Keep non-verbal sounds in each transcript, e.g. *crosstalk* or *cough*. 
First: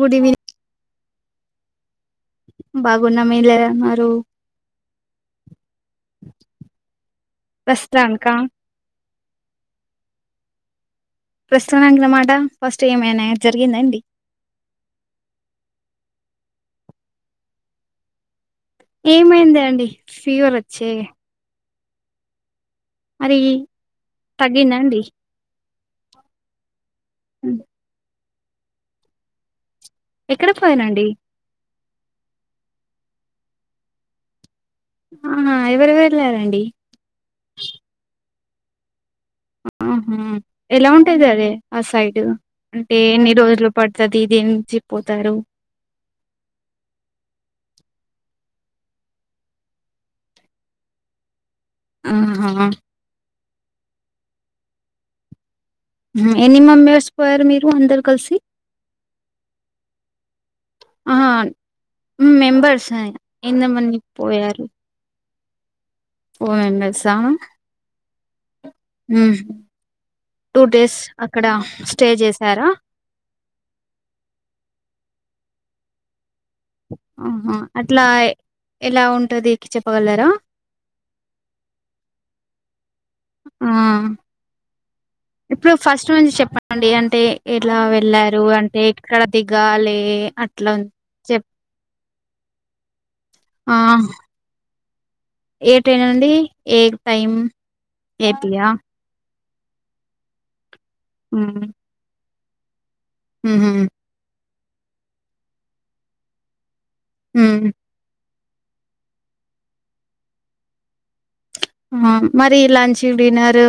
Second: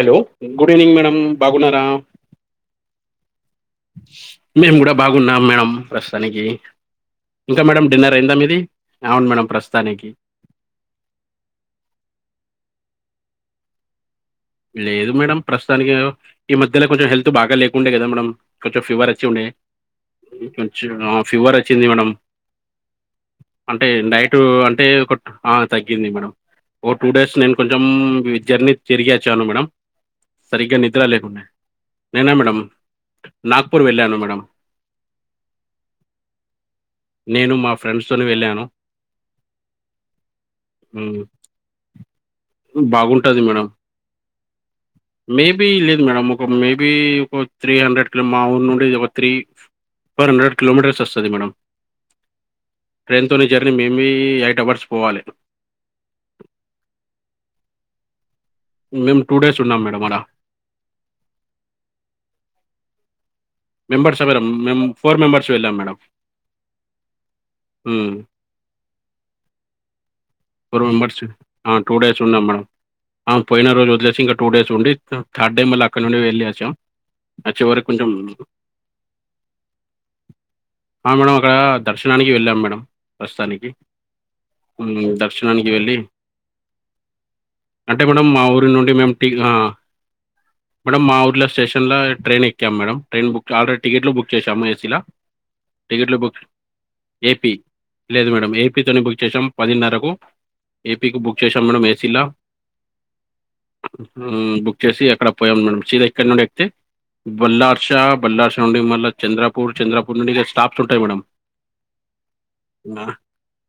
Good evening good evening madam బాగున్నారా బాగున్న మీరు ఎలా ఉన్నారు మేము కూడా బాగున్నాం మేడం ప్రస్తుతానికి ఇంకా మేడం డిన్నర్ ప్రస్తుతానికా అయిందా మీది అవును మేడం ప్రస్తుతానికి ప్రస్తుతనానికి మాట ఫస్ట్ ఏమైనా జరిగిందా అండి లేదు మేడం ప్రస్తుతానికి గా ఈ మధ్యలో కొంచెం హెల్త్ బాగా లేకుండే కదా మేడం కొంచం ఫీవర్ వచ్చి ఉండే ఏమైంది అండి ఫీవర్ కొచ్చి వచ్చే ఫీవర్ వచ్చింది మేడమ్ మరి అంటే నైటు తగ్గిందా అంటే అండి ఒక తగ్గింది మేడం ఓ టూ డేస్ నేను ఉమ్. కొంచెం జర్నీ జరిగి వచ్చాను మేడం ఎక్కడ సరిగ్గా నిద్ర పోయినండి లేకుండే నేనే మేడం నాగపూర్ వెళ్ళాను మేడం ఆహా ఎవరు వెళ్ళారండి నేను మా ఫ్రెండ్స్ తోని వెళ్ళాను ఆహా ఎలా ఉమ్, ఉంటాది అదే ఆ సైడ్ అంటే ఎన్ని రోజులు పడుతది దీని నుంచి పోతారు మేబి లేదు మేడం ఒక మేబి ఒక త్రీ హండ్రెడ్ కిలో మా ఊరు నుండి ఒక త్రీ ఫోర్ హండ్రెడ్ కిలోమీటర్స్ వస్తది మేడం ఆహా తోని జర్నీ మేమే ఎయిట్ అవర్స్ పోవాలి ఎన్ని మెంబర్స్ పోయారు మీరు అందరు కలిసి మేము టూ డేస్ ఉన్నాం మేడం అడా ఉ మెంబర్స్ హై మెంబెర్స్ ఆ మేడం మేం ఫోర్ మెంబర్స్ వెళ్ళాం మేడమ్ ఫోర్ మెంబెర్స్ ఆ హ్మ్. ఫోర్ మెంబర్స్ ఆ టూ డేస్ ఉన్నాం చేసారా మేడం పోయిన రోజు వదిలేసి ఇంకా టూ డేస్ ఉండి థర్డ్ డే మళ్ళీ అక్కడనుండి వెళ్ళి ఆ ఆహా అట్లా ఎలా ఉంటది చెప్పగలరా ఆ మేడం అక్కడ దర్శనానికి వెళ్ళాం మేడం ప్రస్తుతానికి ఆ హ్మ్. దర్శనానికి ఇప్పుడు వెళ్ళి ఫస్ట్ మంచి చెప్పండి అంటే ఎలా అంటే మేడం వెళ్లారు మా ఊరి అంటే నుండి మేము ఎక్కడ టీ ఆ! దిగాలే మేడం మా ఊర్ల స్టేషన్ల ట్రైన్ ఎక్కాము మేడమ్ ట్రైన్ బుక్ ఆ ఆల్రెడీ టికెట్లు బుక్ చేశాము ఏసీల ఏ ట్రైన్ టికెట్లు అండి బుక్ ఏ టైం ఏపీ లేదు మేడం ఏపియా ఏపీ తోని బుక్ చేసాం పదిన్నరకు ఏపీకి బుక్ ఉమ్, చేసాం మేడం ఏసీలా ఉహుం, బుక్ చేసి అక్కడ పోయాం మేడం సీదా ఇక్కడి నుండి ఎక్కితే ఉమ్, బల్లార్షా బల్లార్షా మళ్ళ చంద్రపూర్ చంద్రపూర్ నుండి ఇగ స్టాప్స్ ఉంటాయి మేడం హు మరి లంచ్ ఆ, డిన్నర్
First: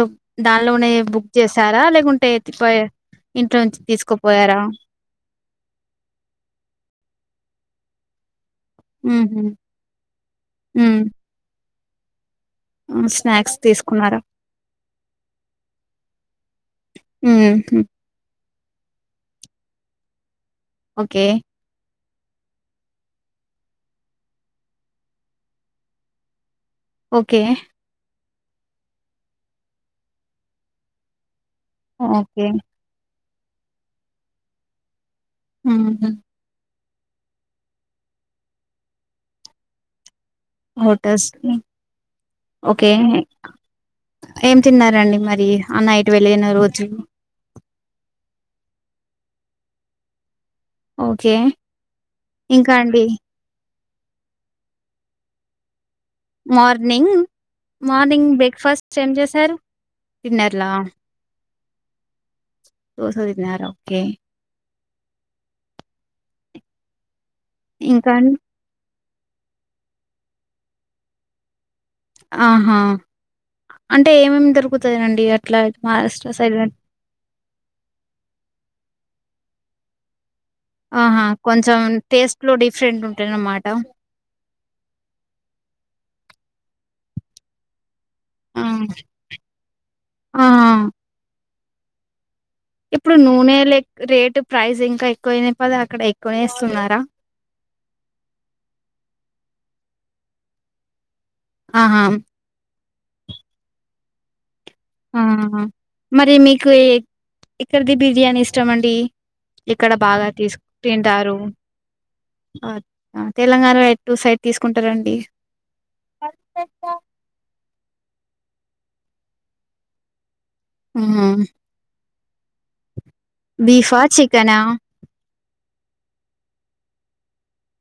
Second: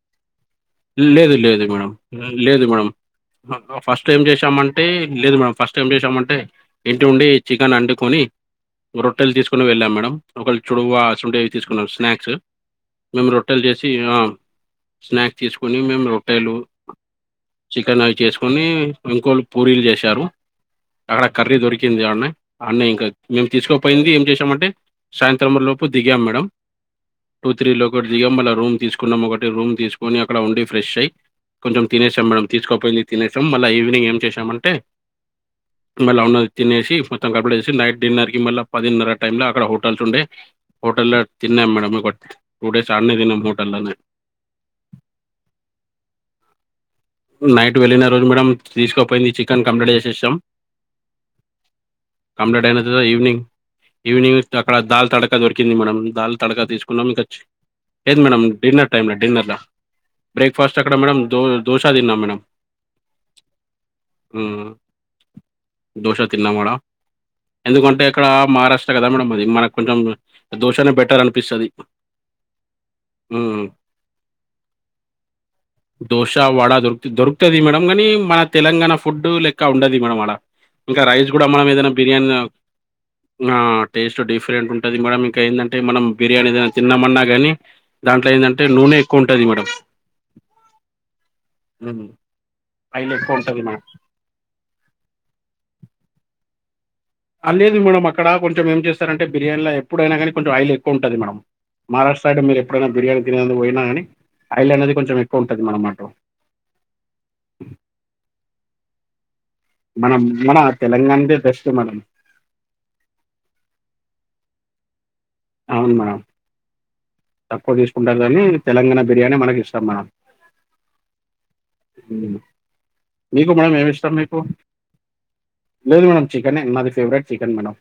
దానిలోనే బుక్ లేదు చేస్ లేదు స్తారా మేడం లేేకుంటె లేదు పై మేడం ఫస్ట్ టేమ్ చేసామంటే లేదు మే ఫస్ట్ ఎం చేసామంటే ఇంటి ఉండి చికెన్ వండుకొని రొట్టెలు ఉహుం, తీసుకుని వెళ్ళాం మేడం ఒక ఉమ్, చూడవా సుడే తీస్ తీకునం స్నాక్స్ మేము స్నాక్స్ రొట్టెలు చేసి తీసుకున్నారా స్నాక్స్ తీసుకోని మేం రో ట్టెలు ఉహుం, చికెన్ అవి చేసుకొని ఇంకోలు పూరీలు చేశారు అక్కడ ఓకే కర్రీ దొరికింది అడ్నే అడ్నే ఇంకా మేము తీసుకోపోయింది ఏం చేసామంటే సాయంత్రం లోపు దిగాం మేడం ఓకే. టూ త్రీ లో ఒక దిగి మళ్ల రూమ్ తీసుకున్నాం ఒకటి రూమ్ తీసుకుని అక్కడ ఉండి ఫ్రెష్ అయ్యి కొంచెం తినేసాం ఓకే. మేడం తీసుకోపోయింది తినేసాం, మళ్ళా ఈవినింగ్ ఏం చేశామంటే హుహు. మళ్ళ ఉన్నది తినేసి మొత్తం కంప్లీట్ చేసి నైట్ డిన్నర్ కి మళ్ళా పదిన్నర టైమ్ ల అక్కడ హోటల్స్ ఉండే హోటళ్ల హోటల్స్‌కి తిన్నాం మేడం ఒక టూ ఓకే. డేస్ ఆడనే తిన్నాం హోటళ్లనే ఏం తిన్నారండి మరి ఆ నైట్ వెళ్ళిన రోజు? నైట్ వెళ్ళిన రోజు మేడం తీసుకుపోయింది చికెన్ కంప్లీట్ చేసేసాం. ఓకే. కంప్లీట్ ఇంకా అయిపోయిన తర్వాత అండి ఈవినింగ్ ఈవినింగ్ అక్కడ దాల్ తడక దొరికింది మేడం. దాల్ తడక తీసుకున్నం మార్నింగ్, ఇంక చ్, లేదు morning madam dinner breakfast time ఏం ల డిన్నర్ చేశారు? ల డిన్నర్‌లా? బ్రేక్ఫాస్ట్ అక్కడ మేడం దో దోశ తిన్నాం మేడం. దోస తిన్నారా? ఓకే. ఉమ్ దోష తిన్నా మేడం ఎందుకంటే ఇంకా ఇక్కడ అండి? మహారాష్ట్ర కదా మేడం అది, మనకు కొంచం దోషానే బెటర్ అనిపిస్తది. ఆహా అంటే ఏమేమి దొరుకుతదండి, అట్లా మహారాష్ట్ర సైడ్ అని దొరుకుతది మేడం కనీ, మన తెలంగాణ ఫుడ్ లెక్క ఉండది మేడం అడ. ఇంకా ఆహా! రైస్ కూడా మనం కొంచెం ఏదైనా బిర్యాన్ టేస్ట్‌లో డిఫరెంట్ ఆ ఉంటాయన్నమాట. టేస్ట్ డిఫరెంట్ ఉంటది మేడం ఇంకా ఏంటంటే మనం బిర్యానీ తిన్నమన్నా గానీ దాంట్లో ఆ! ఏందంటే నూనె ఎక్కువ ఉంటుంది మేడం. ఆ! ఉమ్ ఇప్పుడు నూనె లే రేటు ప్రైస్ ఇంకా ఎక్కువయినయి కద అక్కడ ఎక్కువనే ఏస్తున్నారా? అ లేదు మేడం అక్కడ కొంచెం ఏం చేస్తరంటే బిర్యానీల ఎప్పుడైనా గానీ కొంచం ఆయిల్ ఎక్కువ ఉంటది మేడం. ఆహా! మహారాష్ట్ర సైడ్ మీరు ఎప్పుడైనా బిర్యానీ తినేందుకు పోయినా గని ఉహు మరి మీకు ఎక్కడిది బిర్యానీ ఇష్టమండి? ఇక్కడ మనం బాగా మన తీసుక్ తింటారు? తెలంగాణదే బెస్ట్ మేడం ఆ తెలంగాణలో ఎటు సైడ్ తీసుకుంటరం అవును మేడం తక్కువ్ ఇష్ ఉంటాం గని తెలంగాణ బిర్యానీ మనకి ఇష్టం మేడం. ఉహు ఉమ్ మీకు మేడం ఏం ఇష్టం మీకు? చికెనా లేదు మేడం చికనే నాకు ఫవరట్ చికన్ మేడం.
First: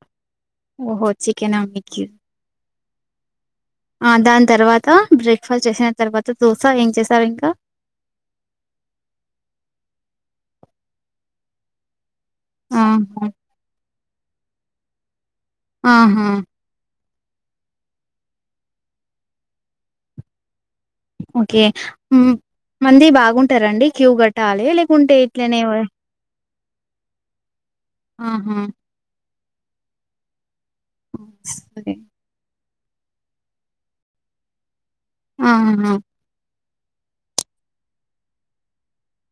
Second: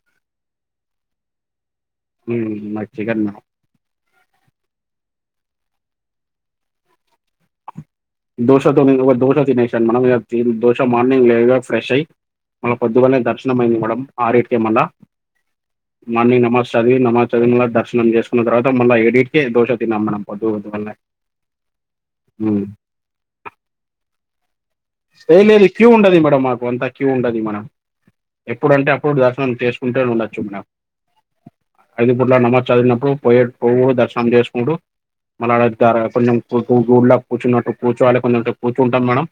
ఓహో చికెనా మీకి ఉమ్ నాకు చికన్ మేడం. ఆ దాని తర్వాత బ్రేక్ఫాస్ట్ చేసిన తర్వాత దోశ ఏం చేసారు ఇంకా? దోశతో నేను దోశ చేశాను మేడం, దోశ మార్నింగ్ లేవగా ఫ్రెష్ అయి మళ్ళ పొద్దుగాల్నే ఆహా దర్శనం అయింది మేడం, ఆరిటికే మల్ల, ఆహా! మార్నింగ్ నమాజ్ చదివి నమాజ్ చదివిన దర్శనం చేసుకున్న తర్వాత మళ్ళ ఏడిటికే దోష తిన్నాం మేడం పొద్దు పొద్దుగల్నే ఓకే ఉమ్ మంది బాగుంటరండి క్యూ గట్ట లేదు లేదు క్యూ ఉండది మేడమ్ మాక్ కొంత క్యూ ఉండది మేడం, ఆహా ఎప్పుడంటే అప్పుడు దర్శనం చేసుకుంటనే ఉండొచ్చు మేడం. సరే ఐదుపూట్ల నమజ్ చదివినప్పుడు పోయే పోవుడు దర్శనం చేసుకుడు. మళ్ళ ఆహా *unintelligible* కొంచం కూళ్ళ కూర్చున్నట్టు కూర్చోవాలి, కొంచం అంత కూర్చుంటాం మేడం.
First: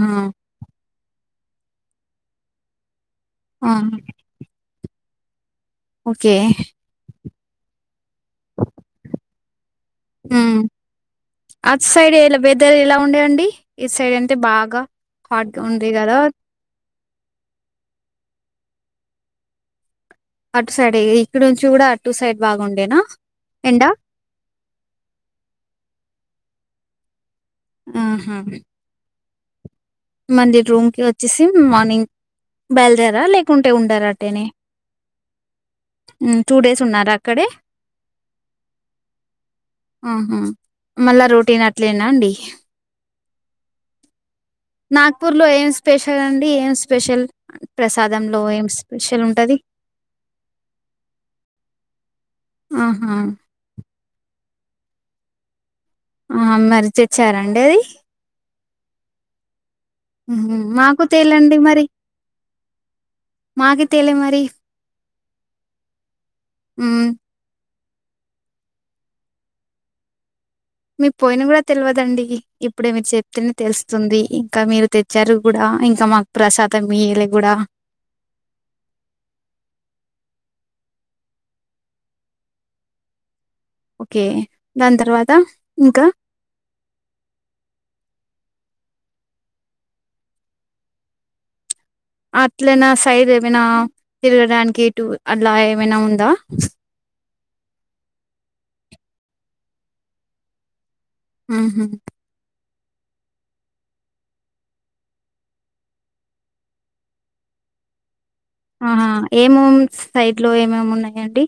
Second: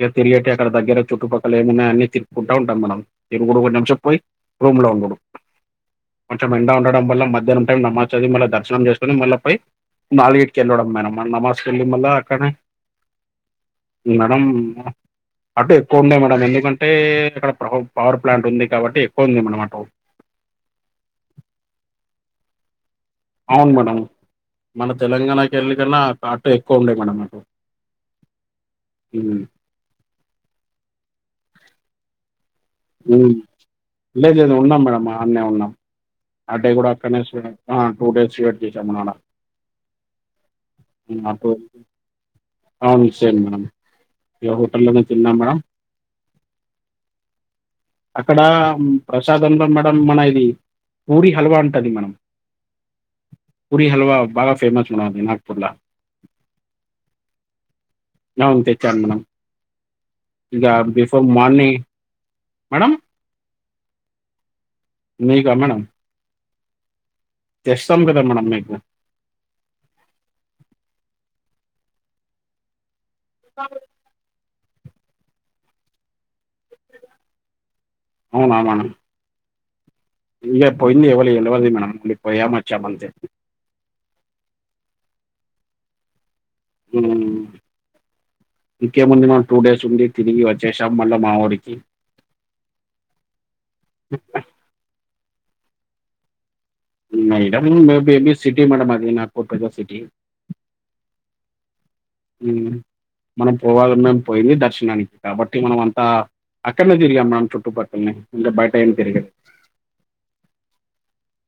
ఇగ తిరిగేటి అక్కడ దగ్గర చుట్టుపక్కల ఏమన్నయన్నీ తిరుకుంటా ఉంటాం మేడం ఈ మూడు మూడు ఆహా నిమిషం పోయి రూమ్ లో ఉండుడు ఓకే కొంచం ఎండ ఉండడం వల్ల, మధ్యాహ్నం టైం నమాజ్ చదివి మళ్ళా దర్శనం చేసుకుని మల్ల పోయి నాలుగి హ్మ్. టికి ఎల్లడం మేడం నమాజ్ కు అటు వెళ్లి మల్ల సైడ్ ఎలా అక్కడ వెదర్ ఎలా ఉండేయండి ఇటు సైడ్ మే అంటే మమ్ము బాగా హాట్ గా అటు ఉంది ఎక్కువ కదా ఉండై మేడం ఎందుకం టే అక్కడ ప్లవ పవర్ ప్లాంట్ ఉంది కాబట్టి ఎక్కువ ఉంది మేడం అటు అటు సైడ్ ఈ ఇక్కడ నుంచి గుడ అటు సైడ్ బాగుండేనా? అవును ఎండ మేడం, మన తెలంగాణకెళ్ళి కన్నా ఆ ఆటు ఎక్కువ ఉండయి మేడం అటు ఆహా ఉమ్ మంది రూమ్ కి వచ్చేసి మార్నింగ్ బయలుదేరా లేదు లేకుంటే ఉండరా అట్టేనే లేదు ఉన్నాం మేడం ఆన్నే ఉన్నాం టూ అ డే డేస్ కూడా ఉన్నారా అక్కడనే అక్కడే టూ డేస్ వెయిట్ చేసామున్నాడ. ఆహా మళ్ళా రొటీన్ *unintelligible* అట్లేనా అండి అవును సేమ్ మేడం ఎవర్ నాగ్పూర్ లో ఏం స్పెషల్ అండి ఏం స్పెషల్ అక్కడ ప్రసాదంలో ఏం స్పెషల్ ఉంటది ప్రసాదంలో మేడం మన ఇది పూరి హల్వా ఉంటది మనం ఆహా పూరి హల్వా బగా ఫేమస్ మనది నాగపూర్లా ఆ మరి చెచ్చారండి అది అవున్ తెచ్చాను మనం ఉహు ఇక మాకు బిఫోర్ తేలండి మార్నింగ్ మరి మేడం మాకి తేలే మరి మీకా మేడం ఊ తెస్తాం కదా మెడం మీకు మీ పోయిన కూడా తెలియదండి ఇప్పుడే మీరు చెప్తేనే తెలుస్తుంది. ఇంకా మీరు తెచ్చారు కూడా ఇంకా మాకు ప్రసాదం ఇయ్యలే కూడా ఇగ పోయింది ఎవళకి తెలవదు మనం ఇగ పొయ్యం వచ్చేం అంతే. ఓకే దాని తర్వాత ఇంకా హూ ఇంకే ముంది మా టూ డేస్ ఉండి తిరిగి వచ్చేసాం మళ్ళా మా ఊరికి అట్లనా సైడ్ ఏమైనా తిరగడానికి ఇటు అలా ఏమైనా ఉందా ఇక ఈడ బి బేబీ అది కూడా పెద్ద సిటీ మేడం అది నార్కో సిటీ. ఆహ ఊమ్ మనం పోవాలన్నం పోయింది దర్శనానికి కాబట్టి మనం అంతా అక్కన్నే దిరిగామ్ మేడం చుట్టు పక్కన్నే ఆహా ఏమోం సైడ్ లో ఏమేమి ఉన్నాయండి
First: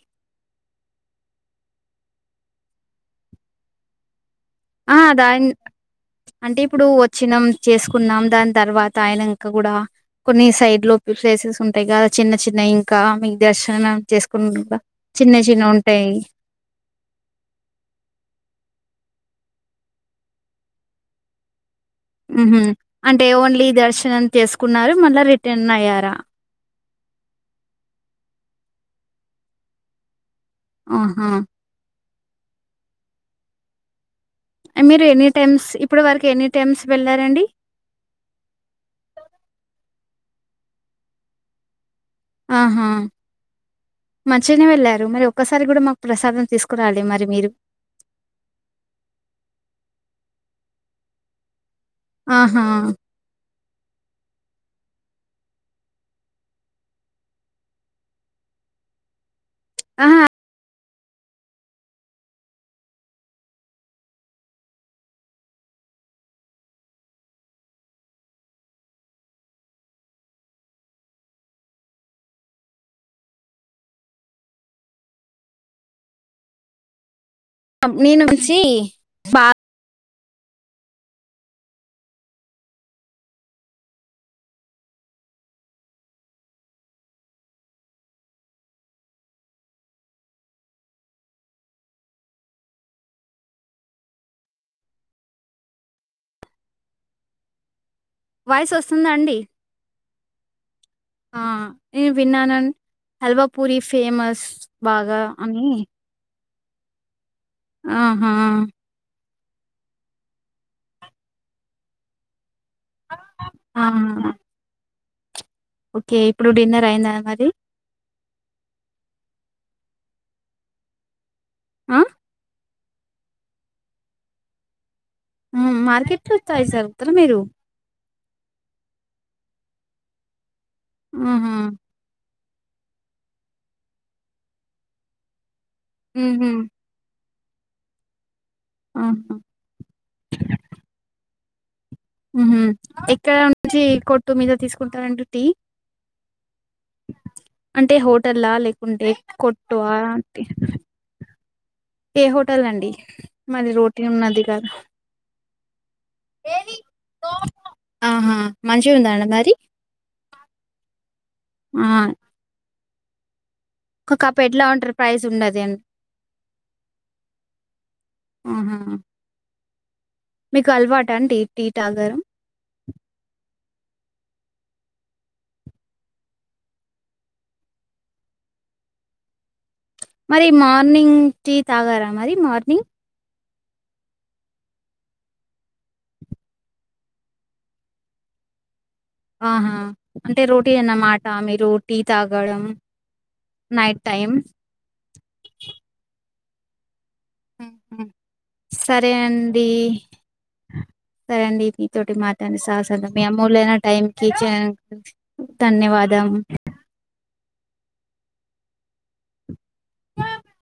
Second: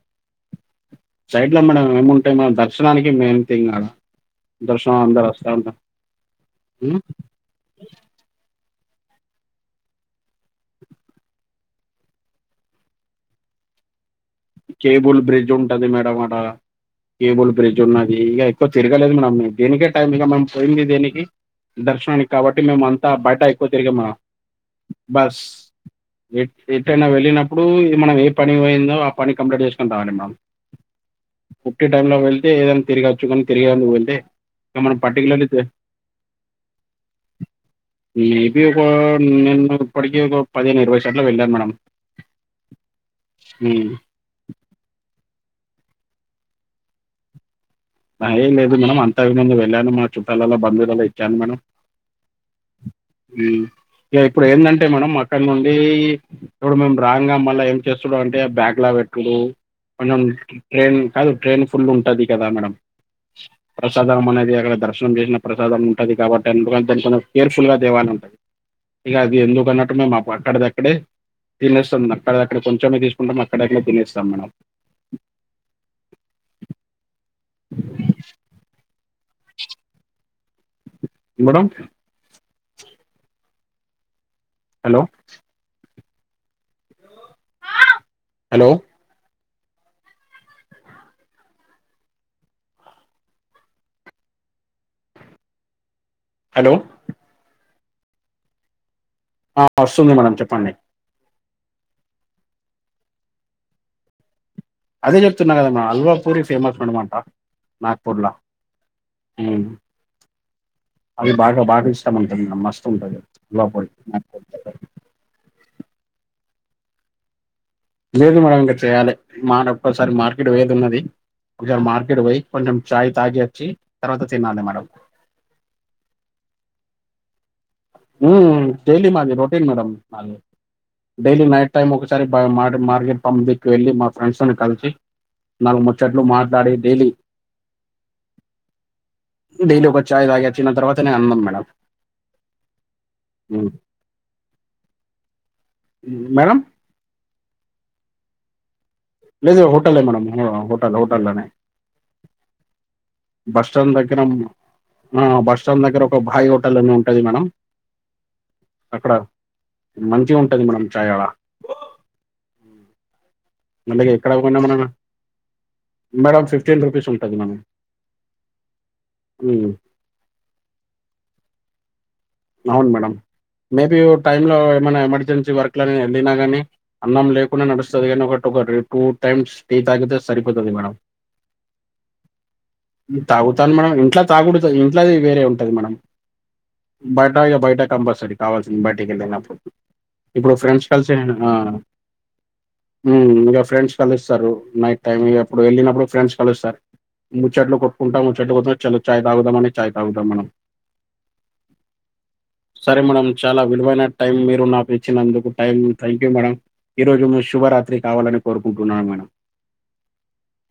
సైడ్ లో మేడం ఏముంటాయి మేడం దర్శనానికి మేమి తిర *unintelligible* ఆ దాన్ అంటే ఇప్పుడు హ్మ్. వచ్చినం చేసుకున్నాం దాని తర్వా త అయినంక కూడా కొన్ని సైడ్ లో ప్లేసెస్ ఉంటాయి కదా చిన్న చిన్న ఇంకా మీకు దర్శనం చేసుకుని కూడా కేబుల్ చిన్న బ్రిడ్జ్ చిన్న ఉంటది ఉంటాయి మేడం ఆడ కేబుల్ బ్రిడ్జ్ ఉన్నది ఇగ ఎక్కు తిరగలేదు మేమ్ దీనికే టైం ఇగ మనం పోయిండేది దేనికి దర్శనానికి హుహు. కాబట్టి మేము అంతా అంటే బయట ఓన్లీ ఎక్కువ తిరిగాము దర్శనం చేసుకున్నారు. మళ్ళా బస్ రిటర్న్ అయ్యారా? ఎట్ ఎటైనా వెళ్ళినప్పుడు మనం ఏ పని పోయిందో ఆ పని కంప్లీట్ చేసుకుొని రావాలి మేడం ఆహా టైం లో వెళ్తే ఏదైన తిరగచ్చు గని తిరిగేందుకు వెళ్తే ఇక మనం మీరు ఎన్నీ పర్టికులర్లీ టైమ్స్ ఇప్పుడు వరకు ఎన్నీ టైమ్స్ వెళ్ళారండి మేబీ ఒక నేను ఇప్పడికి ఒక పదిహేను ఇరవై సార్లు వెళ్ళాను మేడం ఆహ ఉమ్. మంచిగానే వెళ్ళారు మరి ఒక్కసారి కూడా మాకు ప్రసాదం తీసుకురాలె మరి మీరు అయేం లేదు మేడం అంతకు ముందు వెళ్ళాను మన చుట్టాలలో బంధువులలో ఇచ్చాను మేడం ఆహ ఇగ ఇప్పుడు ఏందంటే మేడం అక్కడ నుండి ఇప్పుడు మేము రాంగా మళ్ళా ఏం చేస్తుడు అంటే బ్యాగ్లో ఎకుడు మనం ఆహా! ట్రైన్ కాదు ట్రైన్ ఫుల్ ఉంటది కదా మేడం. అ ప్రసాదం అనేది అక్కడ దర్శనం జేసిన ప్రసాదం ఉంటది కాబట్టి ఎందుకంటే కొంచెం కేర్ఫుల్ గా దేవాలని ఉంటది ఇగ అది ఎందుకు అన్నట్టు మేము మా అక్కడది అక్కడే తినేస్తాం అక్కడ దక్కడే కొంచెమే తీసుకుంటాం అక్కడక్కడే తినేస్తాం మెడం న *unintelligible* నుంచిి పా madam hello hello hello voice వస్త్ ఆ వస్తుంది మేడం చెప్పండి. ఆ నేను విన్నానం *inaudible* హల్వా పూరి ఫేమస్. అదే బాగా చెప్తున్నా అని. కదా మే హల్వా పూరి ఫేమస్ మేడం అంటా. ఆహా ఊ అది బాగా బాగా ఇష్టం ఉంటుంది మేడం మస్త్ ఉంటది హల్వా పూరి *inaudible* ఒకే ఇప్పుడు డిన్నర్ అయిందా మరి. లేదు మేడం ఇంకా చెయాలే. మానొక్కసారి మార్కెట్ పోయేది ఉన్నది. కు జార్ ఆ! మార్కెట్ పోయి, కొంచెం ఛాయ్ తాగి వచ్చీ, తర్వాత తినాలె మాడం. ఊమ్మ్ మార్కెట్లో ఛాయ్ సాగుతార మీరు. ఊ డైలీ మాది రొటీన్ మేడం మాది. డైలీ ఆహా! నైట్ టైమ్ ఒకసారి. బాయి మార్గెట్ మార్కెట్ పంప్ దిక్కు వెళ్ళి మా ఫ్రెండ్స్ తోని కల్సి నాలుగు ముచ్చట్లు ఉహూ మాట్లాడి డైలీ. ఆహా! డైలీ ఒక ఛాయ్ తాగి వచ్చిన తర్వాతనే అన్నం మేడం. ఊహు ఎక్కడ నుంచీ కొట్టు మీద తీసుకుంటారండి టీ. మేడం అంటే హోటళ్ళా లేక్ కుంటే లేదు కొట్టు ఆ హోటలే మేడం టే హోటల్ హోటల్లోనే ఏ హోటల్ అండి. బస్ మరి స్టాండ్ రోటీన్ దగ్గర ఉన్నది కదా. ఓ భాయ్ హోటల్ అని ఉంటది మేడం. ఆహా! మంచిగుందా అక్కడ అండి మరి? మంచిగ ఉంటది మేడం ఛాయ్ ఆడా. ఆ మళ్ళ ఇగ ఒక కప్ ఎక్కడకు పోయినా ఎట్లా మనం. ఉంటారు ప్రైస్ ఉండది అండి. మేడం ఫిఫ్టీన్ రూపీస్ ఉంటది మనం. అవునా మీకు అలవాటా అండి టీ టాగారం. అవును మేడం. మేబీ ఓ టైం లో ఏమన్నా ఎమర్జెన్సీ వర్క్ లో నే ఎళ్ళినా గానీ. అన్నం లేకున్నా నడుస్తది గానీ ఒక టొ ఒకటీ టూ టైమ్స్ టీ తాగితే మరి సరిపోతది మేడం. మార్నింగ్ టీ తాగారా మరి మార్నింగ్? టీ తాగొద్ద్ తాని మేడం ఇంట్ల తాగుడుత ఇంట్లది వేరే ఉంటది మేడం. బయటా ఇగ బయటా కంపల్సరీ కావాల్సింద్ బయట్ కెళ్ళినప్పుడు. ఆహా! అంటే ఇప్పుడూ రోటీ ఫ్రెండ్స్ కల్సీ అన్నమాట నేను ఆ మీరు టీ తాగడం ఊ ఇగ ఫ్రెండ్స్ నైట్ టైం. కలుస్తరూ. నైట్ టైమ్ ఇగ అప్పుడు వెళ్ళినప్పుడు ఫ్రెండ్స్ కలుస్తరు. ముచ్చట్లు కొట్టుకుంటా ముచ్చట్లు కొట్టుకొని ఛలో సరే ఛాయ్ తాగుదాం అండి. అని చాయ్ తాగుదాం మనం. సరే అండి *unintelligible* తోటి మాట్లాడి సరే *unintelligible* మీ మేడం చాలా అమ్మోలేన టైం విలువైన కీ మీరు *unintelligible* ధన్యవాదం ఈ రోజు మి శుభరాత్రి కావాలని కోరుకుంటున్నాను మేడం. ఆ